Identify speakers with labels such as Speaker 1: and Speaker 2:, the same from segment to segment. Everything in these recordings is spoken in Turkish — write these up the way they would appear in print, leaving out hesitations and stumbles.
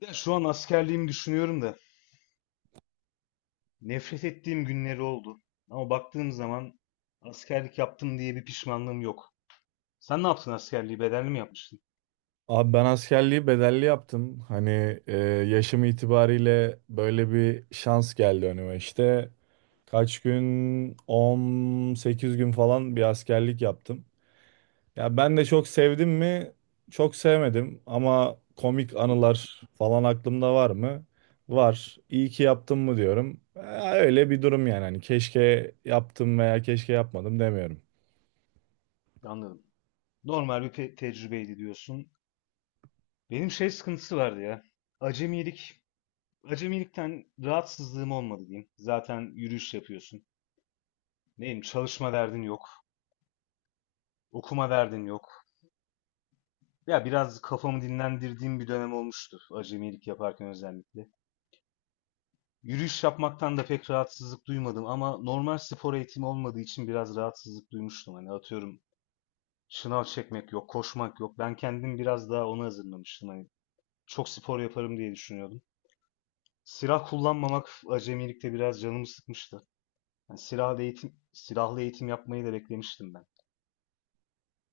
Speaker 1: Ya şu an askerliğimi düşünüyorum da nefret ettiğim günleri oldu. Ama baktığım zaman askerlik yaptım diye bir pişmanlığım yok. Sen ne yaptın askerliği? Bedelli mi yapmıştın?
Speaker 2: Abi ben askerliği bedelli yaptım. Hani yaşım itibariyle böyle bir şans geldi önüme. İşte kaç gün 18 gün falan bir askerlik yaptım. Ya ben de çok sevdim mi? Çok sevmedim ama komik anılar falan aklımda var mı? Var. İyi ki yaptım mı diyorum. Öyle bir durum yani. Hani keşke yaptım veya keşke yapmadım demiyorum.
Speaker 1: Anladım. Normal bir tecrübeydi diyorsun. Benim şey sıkıntısı vardı ya. Acemilik. Acemilikten rahatsızlığım olmadı diyeyim. Zaten yürüyüş yapıyorsun. Neyim çalışma derdin yok. Okuma derdin yok. Ya biraz kafamı dinlendirdiğim bir dönem olmuştu. Acemilik yaparken özellikle. Yürüyüş yapmaktan da pek rahatsızlık duymadım ama normal spor eğitimi olmadığı için biraz rahatsızlık duymuştum. Hani atıyorum şınav çekmek yok, koşmak yok. Ben kendim biraz daha ona hazırlamıştım. Hani çok spor yaparım diye düşünüyordum. Silah kullanmamak acemilikte biraz canımı sıkmıştı. Yani silahlı eğitim, silahlı eğitim yapmayı da beklemiştim ben.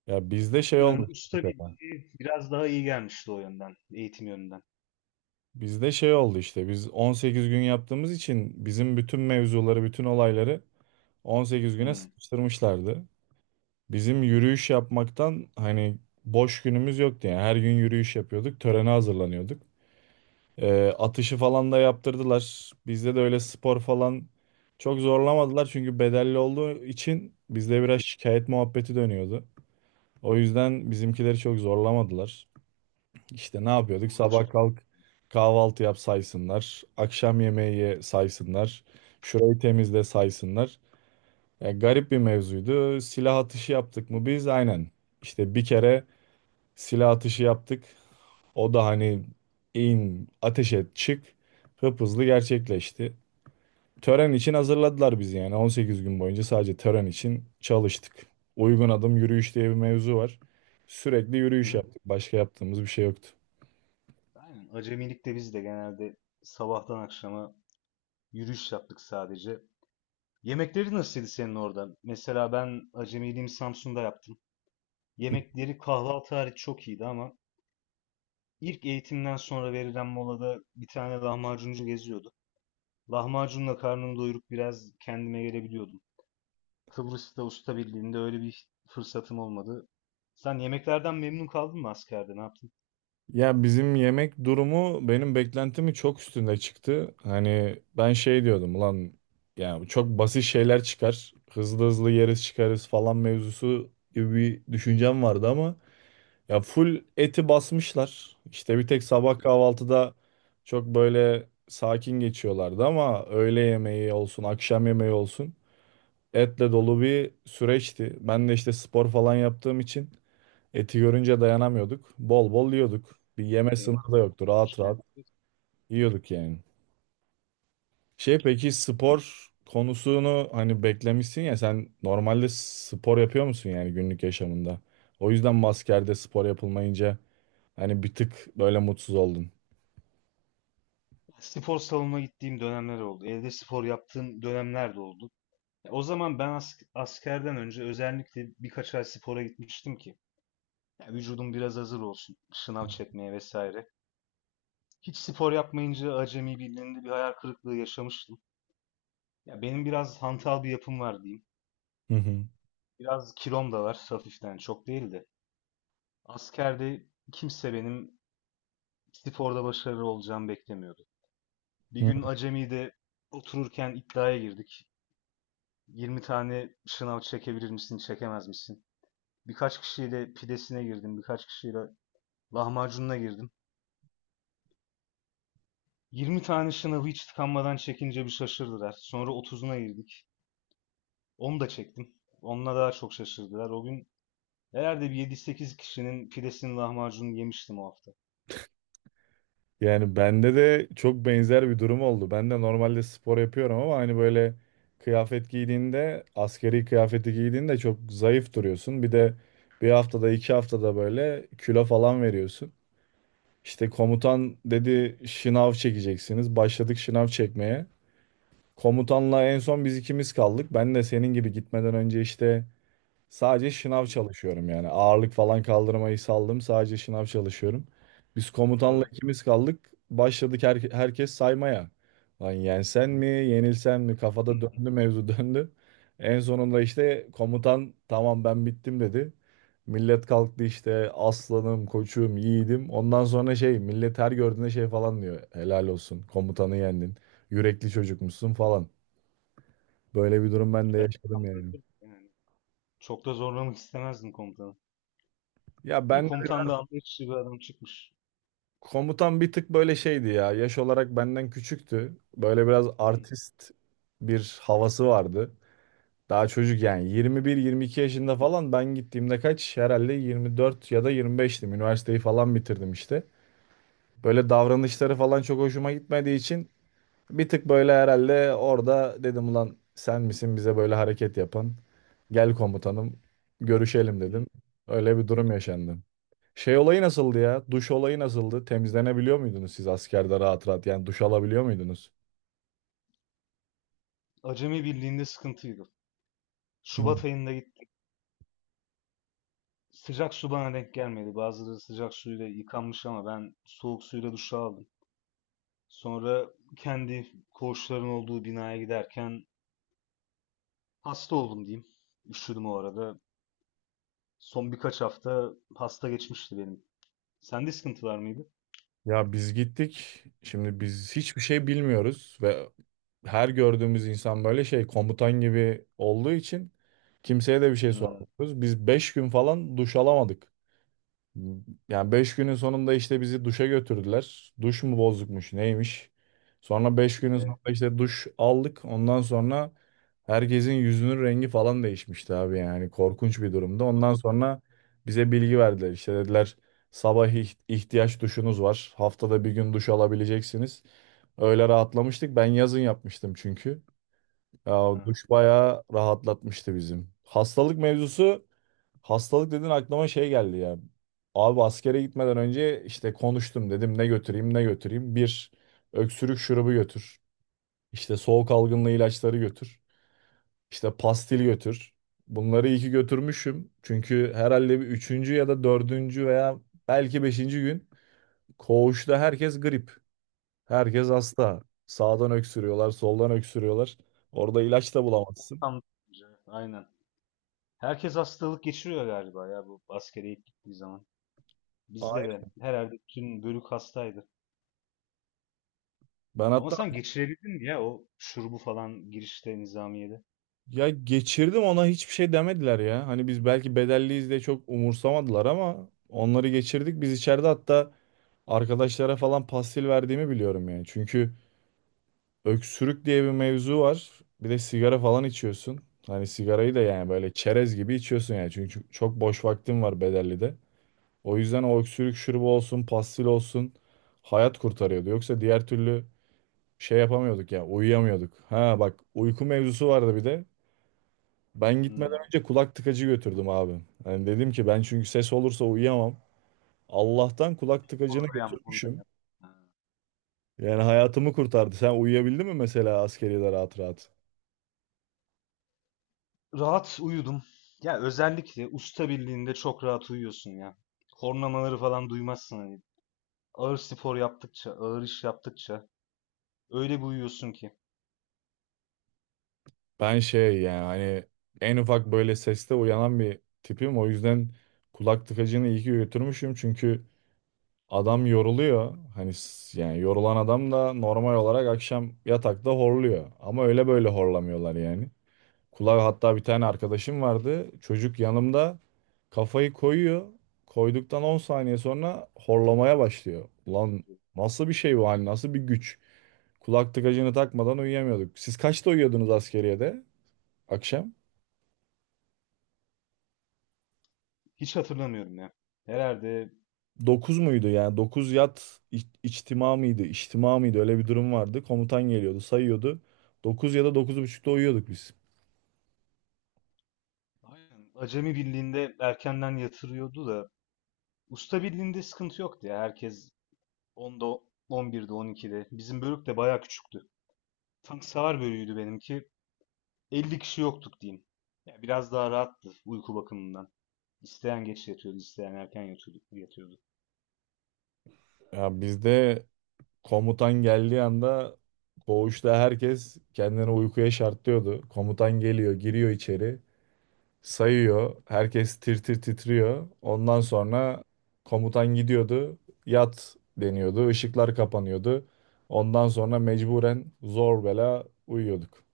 Speaker 2: Ya bizde şey olmuş
Speaker 1: Usta
Speaker 2: mesela.
Speaker 1: bildiği biraz daha iyi gelmişti o yönden, eğitim yönünden.
Speaker 2: Bizde şey oldu işte. Biz 18 gün yaptığımız için bizim bütün mevzuları, bütün olayları 18 güne
Speaker 1: Hmm.
Speaker 2: sıkıştırmışlardı. Bizim yürüyüş yapmaktan hani boş günümüz yoktu yani. Her gün yürüyüş yapıyorduk, törene hazırlanıyorduk. Atışı falan da yaptırdılar. Bizde de öyle spor falan çok zorlamadılar çünkü bedelli olduğu için bizde
Speaker 1: hmm,
Speaker 2: biraz şikayet muhabbeti dönüyordu. O yüzden bizimkileri çok zorlamadılar. İşte ne yapıyorduk? Sabah
Speaker 1: Uğraşmadım.
Speaker 2: kalk, kahvaltı yap saysınlar. Akşam yemeği ye saysınlar. Şurayı temizle saysınlar. Yani garip bir mevzuydu. Silah atışı yaptık mı biz? Aynen. İşte bir kere silah atışı yaptık. O da hani in, ateş et, çık, hıp hızlı gerçekleşti. Tören için hazırladılar bizi yani 18 gün boyunca sadece tören için çalıştık. Uygun adım yürüyüş diye bir mevzu var. Sürekli
Speaker 1: Hı
Speaker 2: yürüyüş
Speaker 1: hı.
Speaker 2: yaptık. Başka yaptığımız bir şey yoktu.
Speaker 1: Aynen. Acemilikte biz de genelde sabahtan akşama yürüyüş yaptık sadece. Yemekleri nasılydı senin orada? Mesela ben acemiliğimi Samsun'da yaptım. Yemekleri kahvaltı hariç çok iyiydi ama ilk eğitimden sonra verilen molada bir tane lahmacuncu geziyordu. Lahmacunla karnımı doyurup biraz kendime gelebiliyordum. Kıbrıs'ta usta birliğinde öyle bir fırsatım olmadı. Sen yemeklerden memnun kaldın mı askerde? Ne yaptın?
Speaker 2: Ya bizim yemek durumu benim beklentimi çok üstünde çıktı. Hani ben şey diyordum, ulan yani çok basit şeyler çıkar. Hızlı hızlı yeriz çıkarız falan mevzusu gibi bir düşüncem vardı ama ya full eti basmışlar. İşte bir tek sabah kahvaltıda çok böyle sakin geçiyorlardı ama öğle yemeği olsun, akşam yemeği olsun etle dolu bir süreçti. Ben de işte spor falan yaptığım için eti görünce dayanamıyorduk. Bol bol yiyorduk. Bir yeme
Speaker 1: Senin
Speaker 2: sınırı da yoktu. Rahat
Speaker 1: işten.
Speaker 2: rahat yiyorduk yani. Şey, peki spor konusunu hani beklemişsin ya, sen normalde spor yapıyor musun yani günlük yaşamında? O yüzden mi askerde spor yapılmayınca hani bir tık böyle mutsuz oldun.
Speaker 1: Spor salonuna gittiğim dönemler oldu. Evde spor yaptığım dönemler de oldu. O zaman ben askerden önce özellikle birkaç ay spora gitmiştim ki ya vücudum biraz hazır olsun, sınav çekmeye vesaire. Hiç spor yapmayınca acemi birliğinde bir hayal kırıklığı yaşamıştım. Ya benim biraz hantal bir yapım var diyeyim.
Speaker 2: Hı hı.
Speaker 1: Biraz kilom da var hafiften, çok değil de. Askerde kimse benim sporda başarılı olacağımı beklemiyordu. Bir
Speaker 2: Hı.
Speaker 1: gün acemide otururken iddiaya girdik. 20 tane sınav çekebilir misin, çekemez misin? Birkaç kişiyle pidesine girdim, birkaç kişiyle lahmacununa girdim. 20 tane şınavı hiç tıkanmadan çekince bir şaşırdılar. Sonra 30'una girdik. Onu da çektim. Onunla daha çok şaşırdılar. O gün herhalde bir yedi sekiz kişinin pidesini lahmacununu yemiştim o hafta.
Speaker 2: Yani bende de çok benzer bir durum oldu. Ben de normalde spor yapıyorum ama hani böyle kıyafet giydiğinde, askeri kıyafeti giydiğinde çok zayıf duruyorsun. Bir de bir haftada, 2 haftada böyle kilo falan veriyorsun. İşte komutan dedi şınav çekeceksiniz. Başladık şınav çekmeye. Komutanla en son biz ikimiz kaldık. Ben de senin gibi gitmeden önce işte sadece şınav
Speaker 1: Hı.
Speaker 2: çalışıyorum yani. Ağırlık falan kaldırmayı saldım. Sadece şınav çalışıyorum. Biz komutanla
Speaker 1: E,
Speaker 2: ikimiz kaldık. Başladık herkes saymaya. Lan yensen mi, yenilsen mi? Kafada
Speaker 1: hı.
Speaker 2: döndü mevzu döndü. En sonunda işte komutan tamam ben bittim dedi. Millet kalktı işte aslanım, koçum, yiğidim. Ondan sonra şey, millet her gördüğünde şey falan diyor. Helal olsun, komutanı yendin. Yürekli çocukmuşsun falan. Böyle bir durum ben de
Speaker 1: Ben
Speaker 2: yaşadım
Speaker 1: tam
Speaker 2: yani.
Speaker 1: bırakırım yani. Çok da zorlamak istemezdim komutanı.
Speaker 2: Ya
Speaker 1: İyi,
Speaker 2: ben
Speaker 1: komutan da anlayışlı bir adam çıkmış.
Speaker 2: Komutan bir tık böyle şeydi ya. Yaş olarak benden küçüktü. Böyle biraz
Speaker 1: Hı,
Speaker 2: artist bir havası vardı. Daha çocuk yani 21-22 yaşında falan ben gittiğimde kaç? Herhalde 24 ya da 25'tim. Üniversiteyi falan bitirdim işte. Böyle davranışları falan çok hoşuma gitmediği için bir tık böyle herhalde orada dedim ulan sen misin bize böyle hareket yapan? Gel komutanım, görüşelim
Speaker 1: hı.
Speaker 2: dedim. Öyle bir durum yaşandı. Şey olayı nasıldı ya? Duş olayı nasıldı? Temizlenebiliyor muydunuz siz askerde rahat rahat? Yani duş alabiliyor muydunuz?
Speaker 1: Acemi birliğinde sıkıntıydı.
Speaker 2: Hı.
Speaker 1: Şubat ayında gittim. Sıcak su bana denk gelmedi. Bazıları sıcak suyla yıkanmış ama ben soğuk suyla duş aldım. Sonra kendi koğuşların olduğu binaya giderken hasta oldum diyeyim. Üşüdüm o arada. Son birkaç hafta hasta geçmişti benim. Sende sıkıntı var mıydı?
Speaker 2: Ya biz gittik. Şimdi biz hiçbir şey bilmiyoruz ve her gördüğümüz insan böyle şey, komutan gibi olduğu için kimseye de bir şey
Speaker 1: Hmm,
Speaker 2: sormuyoruz. Biz 5 gün falan duş alamadık. Yani 5 günün sonunda işte bizi duşa götürdüler. Duş mu bozukmuş, neymiş. Sonra 5 günün
Speaker 1: evet.
Speaker 2: sonunda işte duş aldık. Ondan sonra herkesin yüzünün rengi falan değişmişti abi, yani korkunç bir durumda.
Speaker 1: O da-
Speaker 2: Ondan sonra bize bilgi verdiler. İşte dediler sabah ihtiyaç duşunuz var. Haftada bir gün duş alabileceksiniz. Öyle rahatlamıştık. Ben yazın yapmıştım çünkü. Ya o
Speaker 1: Ha.
Speaker 2: duş bayağı rahatlatmıştı bizim. Hastalık mevzusu, hastalık dedin aklıma şey geldi ya. Abi askere gitmeden önce işte konuştum dedim ne götüreyim, ne götüreyim. Bir öksürük şurubu götür. İşte soğuk algınlığı ilaçları götür. İşte pastil götür. Bunları iyi ki götürmüşüm. Çünkü herhalde bir üçüncü ya da dördüncü veya belki beşinci gün koğuşta herkes grip. Herkes hasta. Sağdan öksürüyorlar, soldan öksürüyorlar. Orada ilaç da
Speaker 1: Ya,
Speaker 2: bulamazsın.
Speaker 1: ortam aynen. Herkes hastalık geçiriyor galiba ya bu askere ilk gittiği zaman. Bizde de herhalde bütün bölük hastaydı.
Speaker 2: Ben
Speaker 1: Ama
Speaker 2: hatta,
Speaker 1: sen geçirebildin mi ya o şurubu falan girişte nizamiyede?
Speaker 2: ya geçirdim ona hiçbir şey demediler ya. Hani biz belki bedelliyiz diye çok umursamadılar ama onları geçirdik. Biz içeride hatta arkadaşlara falan pastil verdiğimi biliyorum yani. Çünkü öksürük diye bir mevzu var. Bir de sigara falan içiyorsun. Hani sigarayı da yani böyle çerez gibi içiyorsun yani. Çünkü çok boş vaktim var bedellide. O yüzden o öksürük şurubu olsun, pastil olsun, hayat kurtarıyordu. Yoksa diğer türlü şey yapamıyorduk ya, uyuyamıyorduk. Ha bak, uyku mevzusu vardı bir de. Ben
Speaker 1: Hmm.
Speaker 2: gitmeden önce kulak tıkacı götürdüm abi. Yani dedim ki ben çünkü ses olursa uyuyamam. Allah'tan kulak
Speaker 1: Onu
Speaker 2: tıkacını
Speaker 1: da yap, onu da
Speaker 2: götürmüşüm.
Speaker 1: yap.
Speaker 2: Yani hayatımı kurtardı. Sen uyuyabildin mi mesela askeriyede rahat rahat?
Speaker 1: Rahat uyudum. Ya özellikle usta birliğinde çok rahat uyuyorsun ya. Horlamaları falan duymazsın hani. Ağır spor yaptıkça, ağır iş yaptıkça öyle bir uyuyorsun ki.
Speaker 2: Ben şey yani hani en ufak böyle seste uyanan bir tipim. O yüzden kulak tıkacını iyi ki götürmüşüm. Çünkü adam yoruluyor. Hani yani yorulan adam da normal olarak akşam yatakta horluyor. Ama öyle böyle horlamıyorlar yani. Kulağı hatta bir tane arkadaşım vardı. Çocuk yanımda kafayı koyuyor. Koyduktan 10 saniye sonra horlamaya başlıyor. Ulan nasıl bir şey bu, hani nasıl bir güç? Kulak tıkacını takmadan uyuyamıyorduk. Siz kaçta uyuyordunuz askeriyede akşam?
Speaker 1: Hiç hatırlamıyorum ya. Herhalde
Speaker 2: 9 muydu yani? 9 yat, içtima mıydı? İçtima mıydı? Öyle bir durum vardı. Komutan geliyordu, sayıyordu. 9 ya da 9 buçukta uyuyorduk biz.
Speaker 1: aynen acemi birliğinde erkenden yatırıyordu da usta birliğinde sıkıntı yoktu ya. Herkes 10'da, 11'de, 12'de. Bizim bölük de bayağı küçüktü. Tank savar bölüğüydü benimki. 50 kişi yoktuk diyeyim. Ya biraz daha rahattı uyku bakımından. İsteyen geç yatıyordu, isteyen erken yatıyordu, yatıyordu.
Speaker 2: Ya bizde komutan geldiği anda koğuşta herkes kendini uykuya şartlıyordu. Komutan geliyor, giriyor içeri, sayıyor. Herkes tir tir titriyor. Ondan sonra komutan gidiyordu, yat deniyordu, ışıklar kapanıyordu. Ondan sonra mecburen zor bela uyuyorduk.